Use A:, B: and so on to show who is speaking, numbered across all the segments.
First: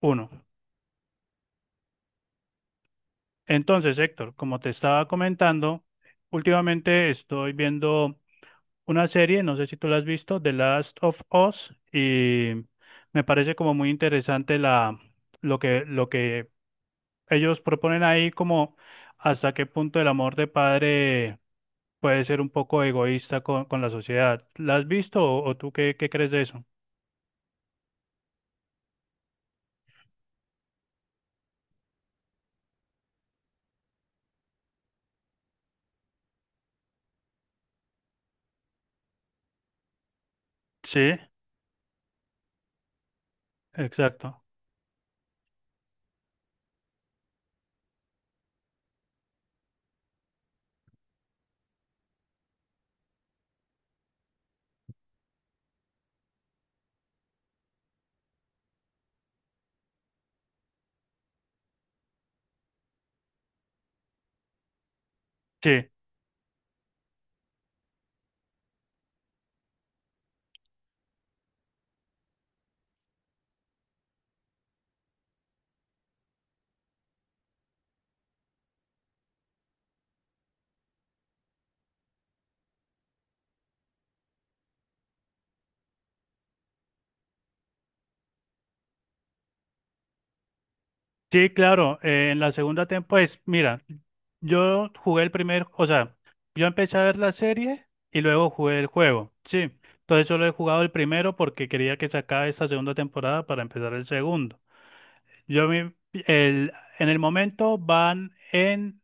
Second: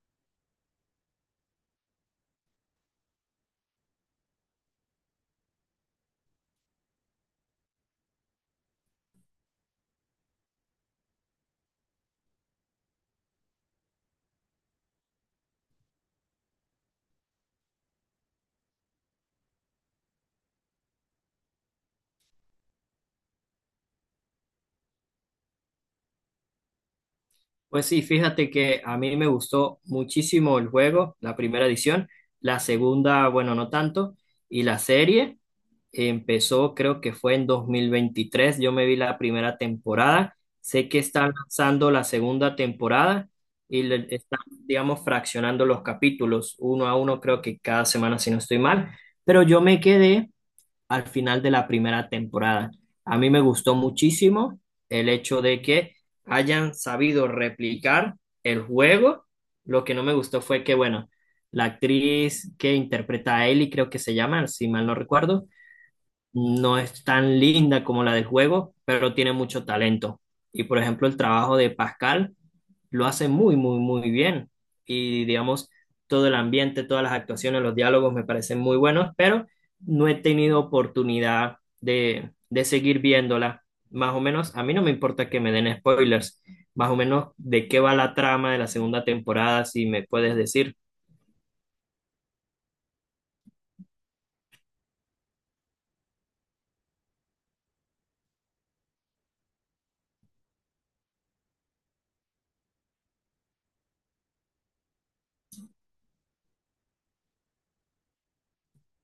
A: Uno. Entonces, Héctor, como te estaba comentando, últimamente estoy viendo una serie, no sé si tú la has visto, The Last of Us, y me parece como muy interesante lo que ellos proponen ahí, como hasta qué punto el amor de padre puede ser un poco egoísta con la sociedad. ¿La has visto o tú qué crees de eso?
B: Pues sí, fíjate que a mí me gustó muchísimo el juego, la primera edición, la segunda, bueno, no tanto, y la serie empezó, creo que fue en 2023. Yo me vi la primera temporada, sé que
A: Sí,
B: están lanzando la segunda temporada y le están,
A: exacto.
B: digamos, fraccionando los capítulos uno a uno, creo que cada semana, si no estoy mal, pero yo me quedé al final de la primera temporada. A mí me gustó muchísimo el hecho de que hayan sabido replicar el juego. Lo que no me gustó fue que, bueno, la actriz que interpreta a Ellie, creo que se llama, si mal no recuerdo,
A: Sí.
B: no es tan linda como la del juego, pero tiene mucho talento. Y por ejemplo, el trabajo de Pascal lo hace muy, muy, muy bien. Y digamos, todo el ambiente, todas las actuaciones, los diálogos me parecen muy buenos, pero no he tenido oportunidad de seguir viéndola. Más o menos, a mí no me importa que me den spoilers, más o menos de qué va la trama de la segunda temporada, si me puedes decir.
A: Sí, claro, en la segunda temporada, pues mira, yo jugué el primer, o sea, yo empecé a ver la serie y luego jugué el juego, sí. Entonces solo he jugado el primero porque quería que se acabe esta segunda temporada para empezar el segundo. Yo me- el, en el momento van en,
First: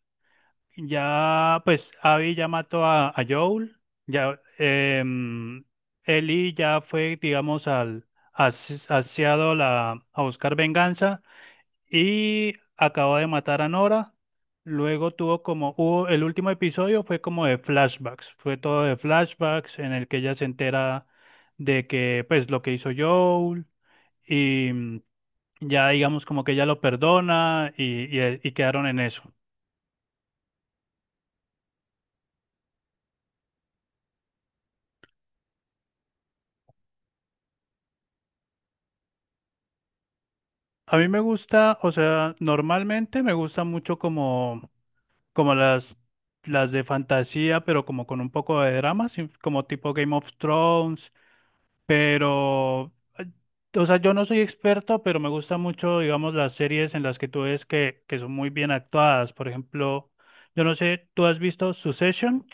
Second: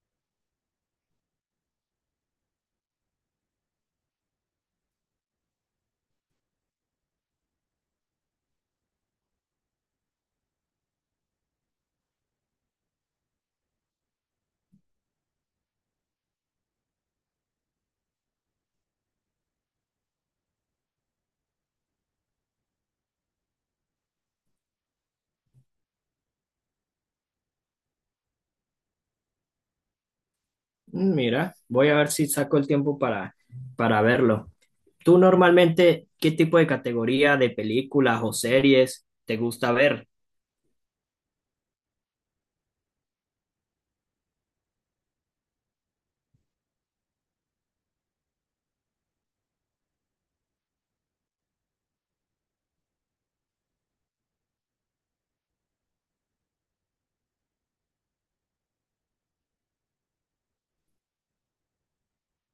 A: ya, pues Abby ya mató a Joel, ya, Ellie ya fue, digamos, hacia a buscar venganza y acabó de matar a Nora. Luego tuvo como, el último episodio fue como de flashbacks, fue todo de flashbacks en el que ella se entera de que, pues, lo que hizo Joel y ya digamos como que ella lo perdona y quedaron en eso.
B: Mm, mira, voy a ver si saco el tiempo para verlo. ¿Tú normalmente qué tipo de categoría de películas o series te gusta ver?
A: A mí me gusta, o sea, normalmente me gusta mucho como las de fantasía, pero como con un poco de drama, sí, como tipo Game of Thrones. Pero, eh, o sea, yo no soy experto, pero me gusta mucho, digamos, las series en las que tú ves que son muy bien actuadas. Por ejemplo, yo no sé, ¿tú has visto Succession?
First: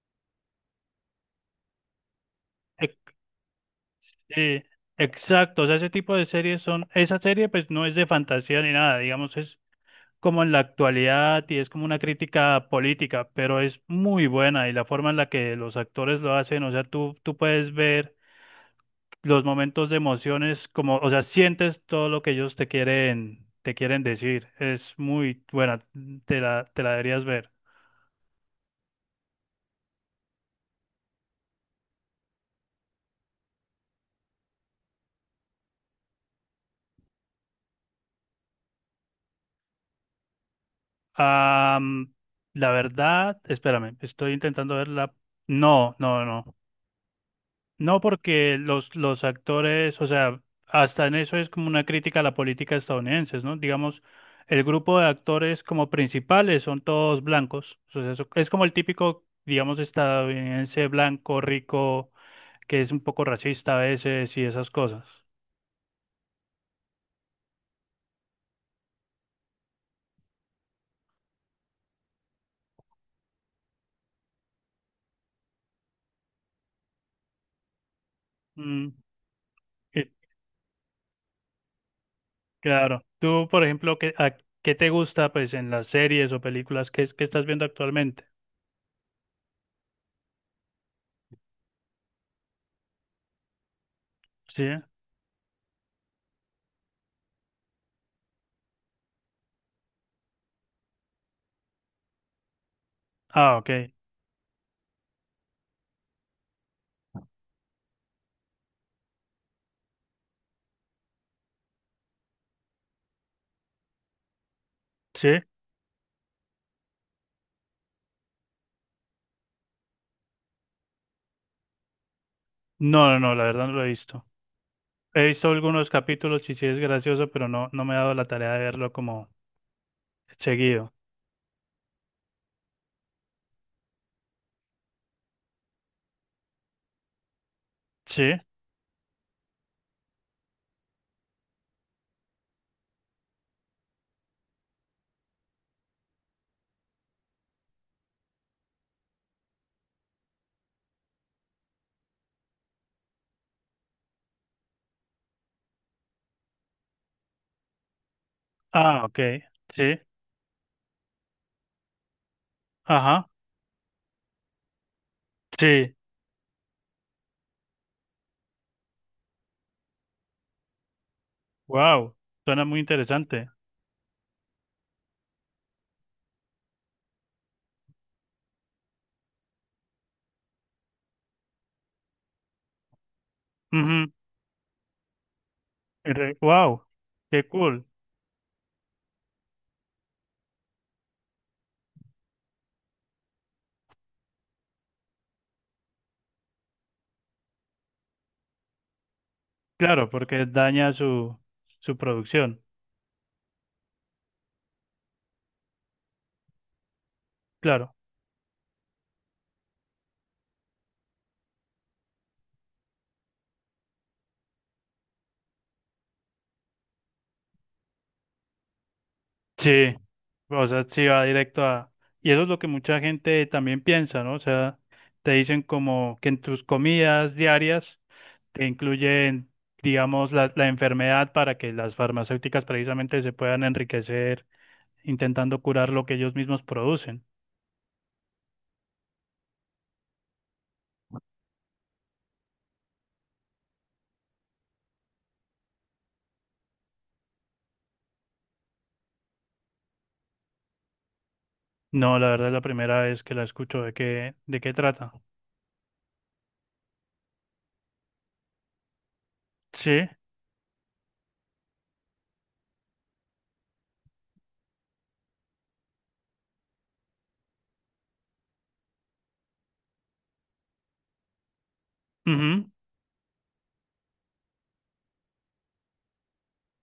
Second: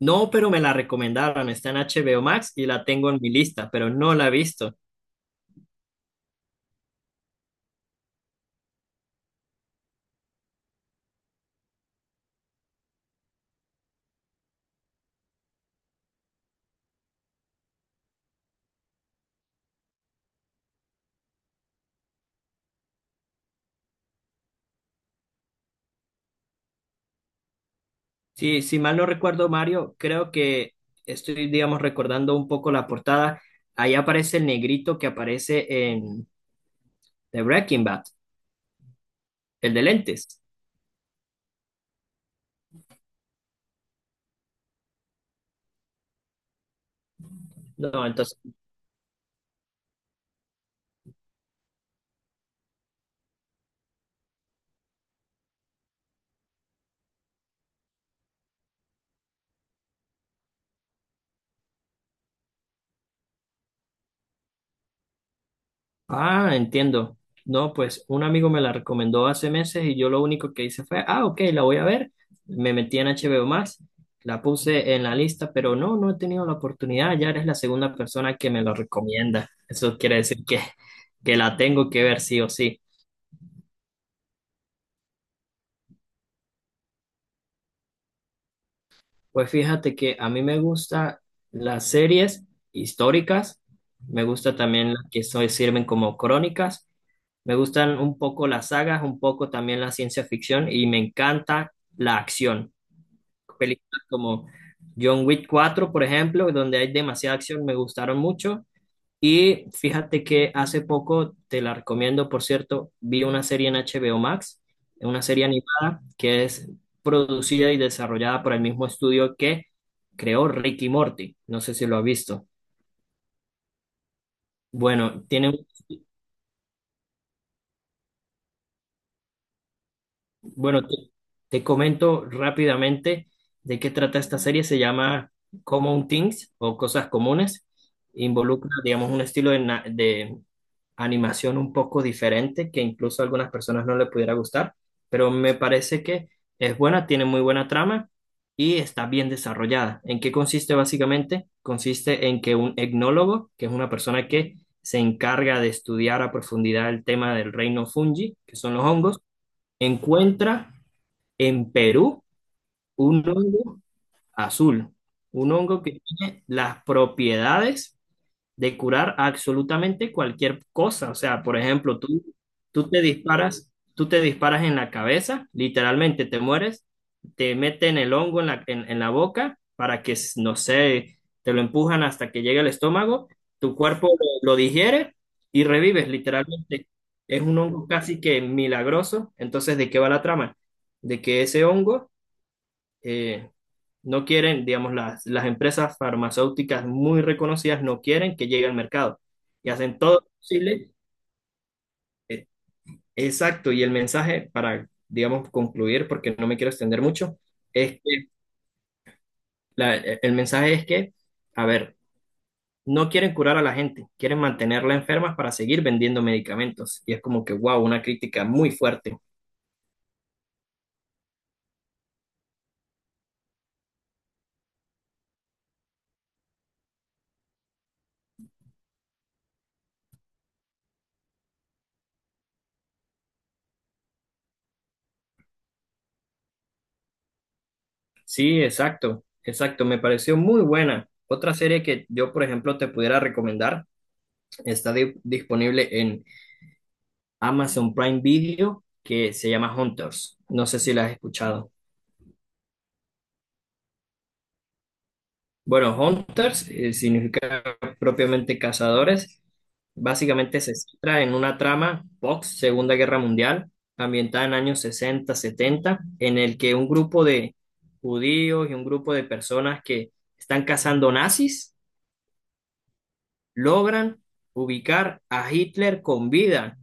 B: No, pero me la recomendaron, está en HBO Max y la tengo
A: Ex-
B: en mi lista, pero no la he
A: eh,
B: visto.
A: exacto, o sea, ese tipo de series son, esa serie pues no es de fantasía ni nada, digamos, es como en la actualidad y es como una crítica política, pero es muy buena y la forma en la que los actores lo hacen, o sea, tú puedes ver los momentos de emociones, como, o sea, sientes todo lo que ellos te quieren decir. Es muy buena, te la deberías ver.
B: Sí, si mal no recuerdo, Mario, creo que estoy, digamos, recordando un poco la portada. Ahí aparece el negrito que aparece en The Breaking Bad, el de lentes.
A: Am, la verdad, espérame, estoy intentando verla. No, no, no. No
B: No, entonces
A: porque los actores, o sea, hasta en eso es como una crítica a la política estadounidense, ¿no? Digamos, el grupo de actores como principales son todos blancos. O sea, es como el típico, digamos, estadounidense blanco, rico que es un poco racista a veces y esas cosas.
B: ah, entiendo. No, pues un amigo me la recomendó hace meses y yo lo único que hice fue, ah, ok, la voy a ver. Me metí en HBO Max, la puse en la lista, pero no, no he tenido la oportunidad. Ya eres la segunda persona que me lo
A: Mm,
B: recomienda. Eso
A: que-
B: quiere decir que la tengo que ver sí o sí.
A: claro. Tú, por ejemplo, ¿qué, qué te gusta pues en las series o películas que estás viendo actualmente?
B: Pues fíjate que a mí me gustan las series históricas, me gusta
A: ¿Sí?
B: también las que so- sirven como crónicas. Me gustan un poco las sagas, un poco también la ciencia ficción y me encanta la acción.
A: Ah, ok.
B: Películas como John Wick 4, por ejemplo, donde hay demasiada acción, me gustaron mucho. Y fíjate que hace poco, te la recomiendo, por cierto, vi una serie en HBO Max, una
A: ¿Sí?
B: serie animada que es producida y desarrollada por el mismo estudio que creó Rick y Morty. No sé si lo has visto.
A: No, no, no, la verdad no lo he visto.
B: Bueno,
A: He visto
B: tiene.
A: algunos capítulos y sí es gracioso, pero no, no me he dado la tarea de verlo como
B: Bueno,
A: seguido.
B: te comento rápidamente de qué trata esta serie. Se llama Common Things o Cosas Comunes.
A: ¿Sí?
B: Involucra, digamos, un estilo de, na- de animación un poco diferente que incluso a algunas personas no le pudiera gustar, pero me parece que es buena, tiene muy buena trama y está bien desarrollada. ¿En qué consiste básicamente? Consiste en que un etnólogo, que es una persona que se encarga de estudiar a profundidad el tema del reino fungi, que son los
A: Ah,
B: hongos,
A: ok. Sí.
B: encuentra en Perú, un
A: Ajá.
B: hongo azul, un hongo
A: Sí.
B: que tiene las propiedades de curar absolutamente cualquier cosa. O sea, por ejemplo,
A: Wow.
B: tú,
A: Suena muy
B: tú te
A: interesante.
B: disparas, tú te disparas en la cabeza, literalmente te mueres, te meten el hongo en en la boca para que, no sé, te lo empujan hasta que llegue al estómago, tu cuerpo lo digiere y revives,
A: Wow.
B: literalmente. Es
A: Qué
B: un
A: cool.
B: hongo casi que milagroso. Entonces, ¿de qué va la trama? De que ese hongo eh, no quieren, digamos, las empresas farmacéuticas muy reconocidas no quieren que llegue al mercado y hacen
A: Claro,
B: todo lo
A: porque
B: posible.
A: daña su
B: eh,
A: producción.
B: exacto, y el mensaje para, digamos, concluir, porque no me quiero extender mucho,
A: Claro,
B: es que el mensaje es que, a ver, no quieren curar a la gente, quieren mantenerla enferma para seguir vendiendo medicamentos. Y es como que, wow, una crítica muy fuerte.
A: sí, o sea, sí va directo a... Y eso es lo que mucha gente también piensa, ¿no? O sea, te dicen como que en tus comidas diarias te incluyen, digamos, la enfermedad para que las farmacéuticas precisamente se puedan enriquecer intentando curar lo que ellos mismos producen.
B: Sí, exacto, exacto, me pareció muy buena. Otra serie que yo, por ejemplo, te pudiera recomendar. Está di- disponible en Amazon Prime Video, que se llama Hunters. No sé si la has escuchado.
A: No, la verdad es la primera vez que la escucho de qué trata.
B: Bueno, Hunters significa propiamente cazadores.
A: Sí,
B: Básicamente se centra en una trama post Segunda Guerra Mundial, ambientada en años 60, 70, en el que un grupo de judíos y un grupo de personas que están cazando nazis
A: ujú.
B: logran ubicar a Hitler con vida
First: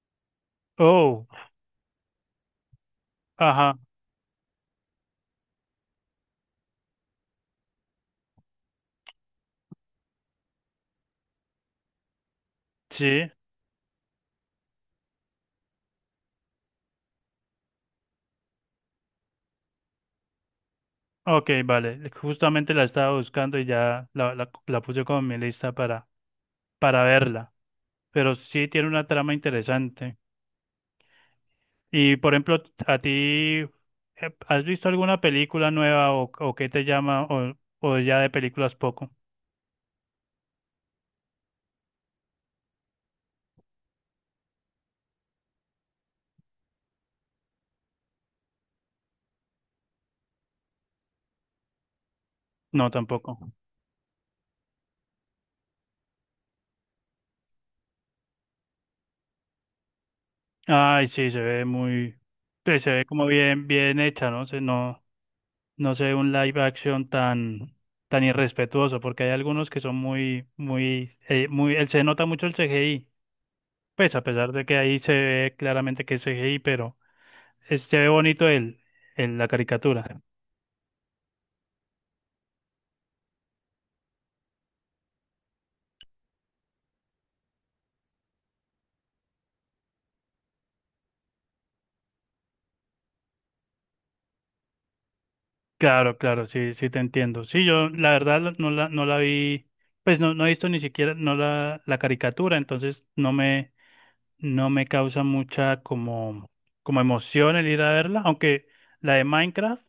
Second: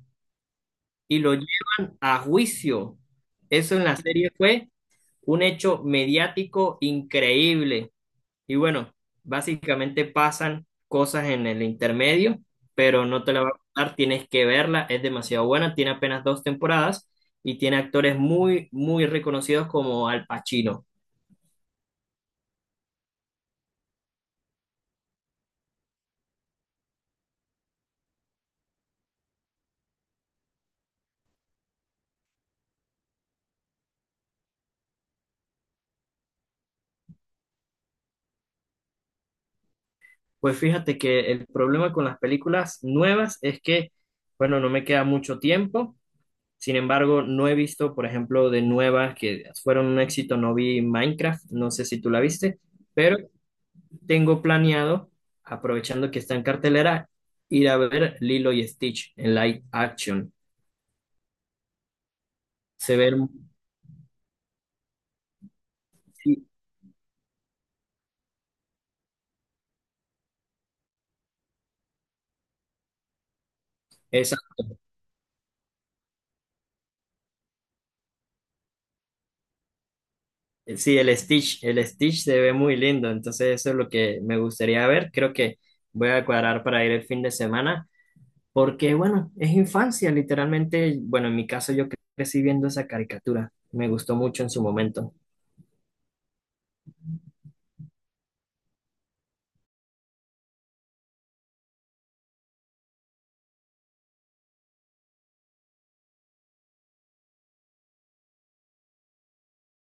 B: y
A: Oh,
B: lo llevan a juicio.
A: ajá,
B: Eso en la serie fue un hecho mediático increíble. Y bueno, básicamente pasan cosas en el intermedio, pero no
A: sí.
B: te la voy a contar, tienes que verla, es demasiado buena, tiene apenas dos temporadas y tiene actores muy, muy reconocidos como Al Pacino.
A: Ok, vale. Justamente la estaba buscando y ya la puse como en mi lista para verla, pero sí tiene una trama interesante. Y por ejemplo, ¿a ti has visto alguna película nueva o qué te llama o ya de películas poco?
B: Pues fíjate que el problema con las películas nuevas es que, bueno, no me queda mucho tiempo. Sin embargo, no he visto, por ejemplo, de nuevas que fueron un éxito, no vi Minecraft, no sé si tú la viste,
A: No,
B: pero
A: tampoco.
B: tengo planeado, aprovechando que está en cartelera, ir a ver Lilo y Stitch en live action.
A: Ay, sí, se ve muy, pues, se
B: Se
A: ve
B: ve,
A: como
B: herm-
A: bien, bien hecha, ¿no? No, no se ve un
B: sí,
A: live action tan, tan irrespetuoso, porque hay algunos que son muy, muy, muy, él se nota mucho el CGI, pues a pesar de que
B: exacto.
A: ahí se ve claramente que es CGI, pero se ve bonito la caricatura.
B: Sí, el Stitch se ve muy lindo, entonces eso es lo que me gustaría ver. Creo que voy a cuadrar para ir el fin de semana, porque bueno, es infancia, literalmente. Bueno, en mi caso yo cre- crecí viendo esa caricatura, me gustó mucho en su momento.
A: Claro, claro, sí, sí te entiendo. Sí, yo la verdad no no la vi, pues no, no he visto ni siquiera no la caricatura, entonces no no me causa mucha como, como emoción el ir a verla, aunque la de Minecraft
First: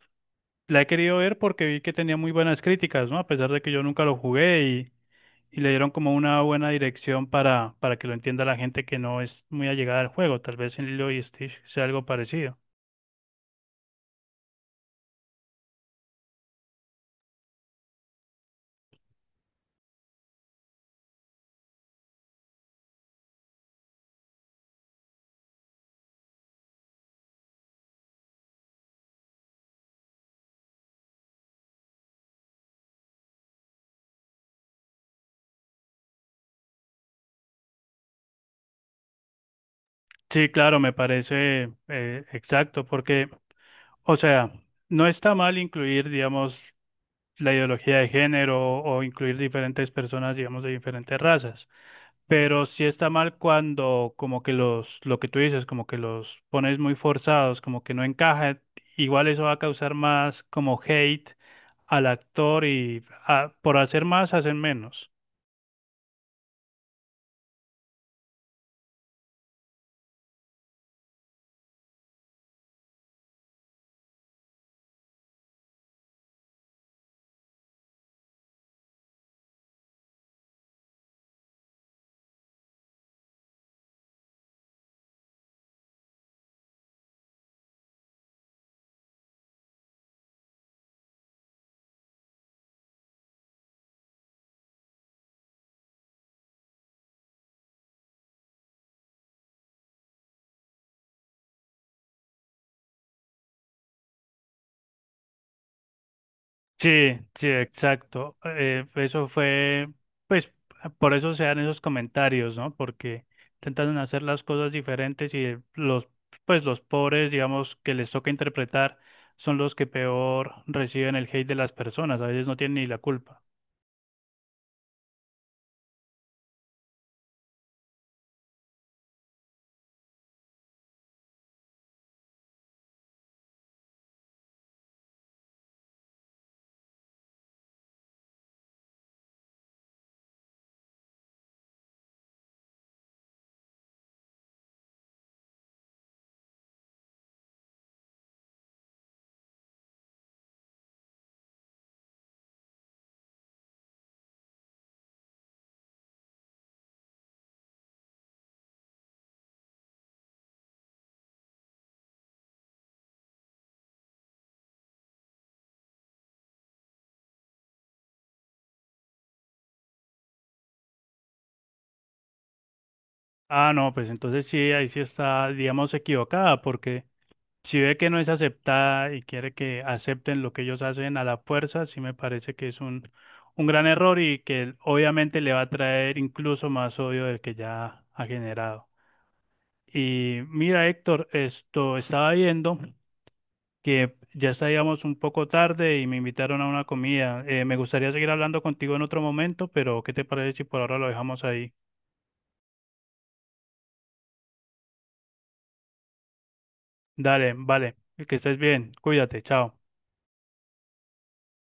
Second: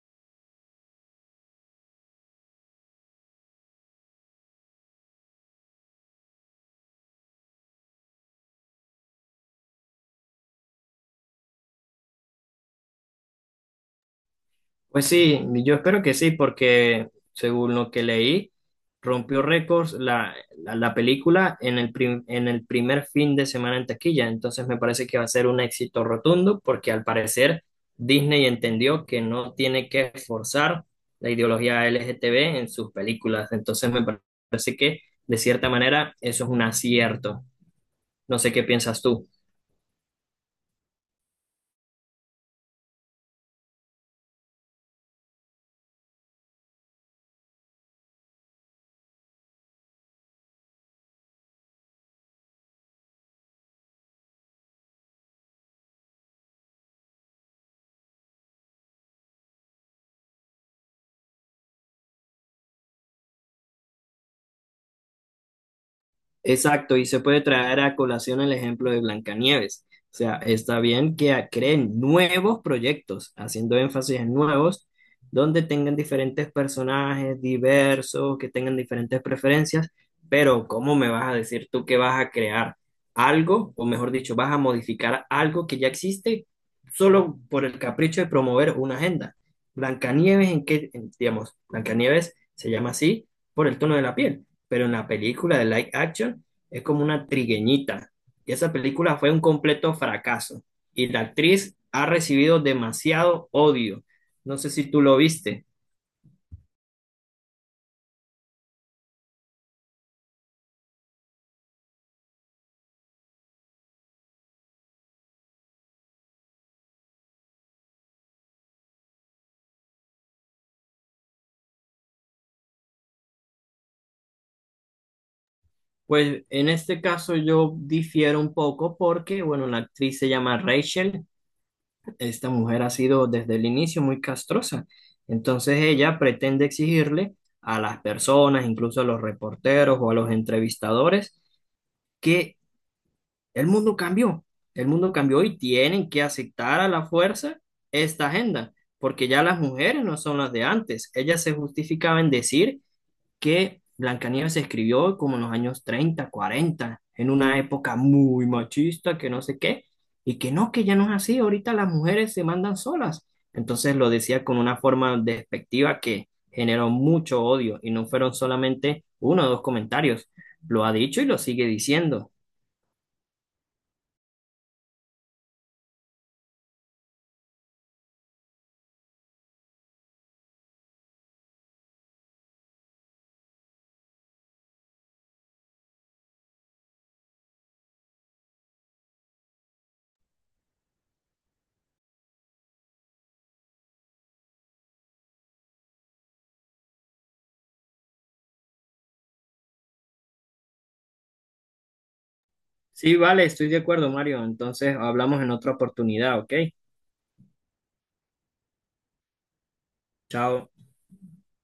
A: la he querido ver porque vi que tenía muy buenas críticas, ¿no? A pesar de que yo nunca lo jugué y le dieron como una buena dirección para que lo entienda la gente que no es muy allegada al juego, tal vez en Lilo y Stitch sea algo parecido.
B: Pues sí, yo espero que sí, porque según lo que leí, rompió récords la película en en el primer fin de semana en taquilla. Entonces me parece que va a ser un éxito rotundo, porque al parecer Disney entendió que no tiene que forzar la ideología LGTB en sus películas. Entonces me parece que, de cierta manera, eso es un acierto. No sé qué piensas tú.
A: Sí, claro, me parece exacto, porque o sea, no está mal incluir, digamos, la ideología de género o incluir diferentes personas, digamos, de diferentes razas, pero sí está mal cuando como que lo que tú dices, como que los pones muy forzados, como que no encaja, igual eso va a causar más como hate al actor y ah, por hacer más hacen menos.
B: Exacto, y se puede traer a colación el ejemplo de Blancanieves. O sea, está bien que a- creen nuevos proyectos, haciendo énfasis en nuevos, donde tengan diferentes personajes diversos, que tengan diferentes preferencias, pero ¿cómo me vas a decir tú que vas a crear algo, o mejor dicho, vas a modificar algo que ya existe solo por el capricho de promover una agenda? Blancanieves, ¿en qué, en- digamos, Blancanieves se llama así por el tono de la piel, pero en la película de live action es como una trigueñita. Y esa película fue un completo fracaso. Y la actriz ha recibido demasiado odio. No sé si tú lo viste.
A: Sí, sí, exacto. Eso fue, pues, por eso se dan esos comentarios, ¿no? Porque intentan hacer las cosas diferentes y los, pues, los pobres, digamos, que les toca interpretar, son los que peor reciben el hate de las personas. A veces no tienen ni la culpa.
B: Pues en este caso yo difiero un poco porque, bueno, la actriz se llama Rachel. Esta mujer ha sido desde el inicio muy castrosa. Entonces ella pretende exigirle a las personas, incluso a los reporteros o a los entrevistadores, que el mundo cambió, el mundo cambió y tienen que aceptar a la fuerza esta agenda, porque ya las mujeres no son las de antes. Ellas se justificaban decir que Blancanieves se escribió como en los años 30, 40, en una época muy machista, que no sé qué, y que no, que ya no es así. Ahorita las mujeres se mandan solas. Entonces lo decía con una forma despectiva que generó mucho odio y no fueron solamente uno o dos comentarios. Lo ha dicho y lo sigue diciendo.
A: Ah, no, pues entonces sí, ahí sí está, digamos, equivocada, porque si ve que no es aceptada y quiere que acepten lo que ellos hacen a la fuerza, sí me parece que es un gran error y que obviamente le va a traer incluso más odio del que ya ha generado. Y mira, Héctor, esto estaba viendo que ya estábamos un poco tarde y me invitaron a una comida. Me gustaría seguir hablando contigo en otro momento, pero ¿qué te parece si por ahora lo dejamos ahí?
B: Sí, vale, estoy de acuerdo, Mario. Entonces hablamos en otra oportunidad, ¿ok?
A: Dale, vale, que estés bien, cuídate, chao.
B: Chao.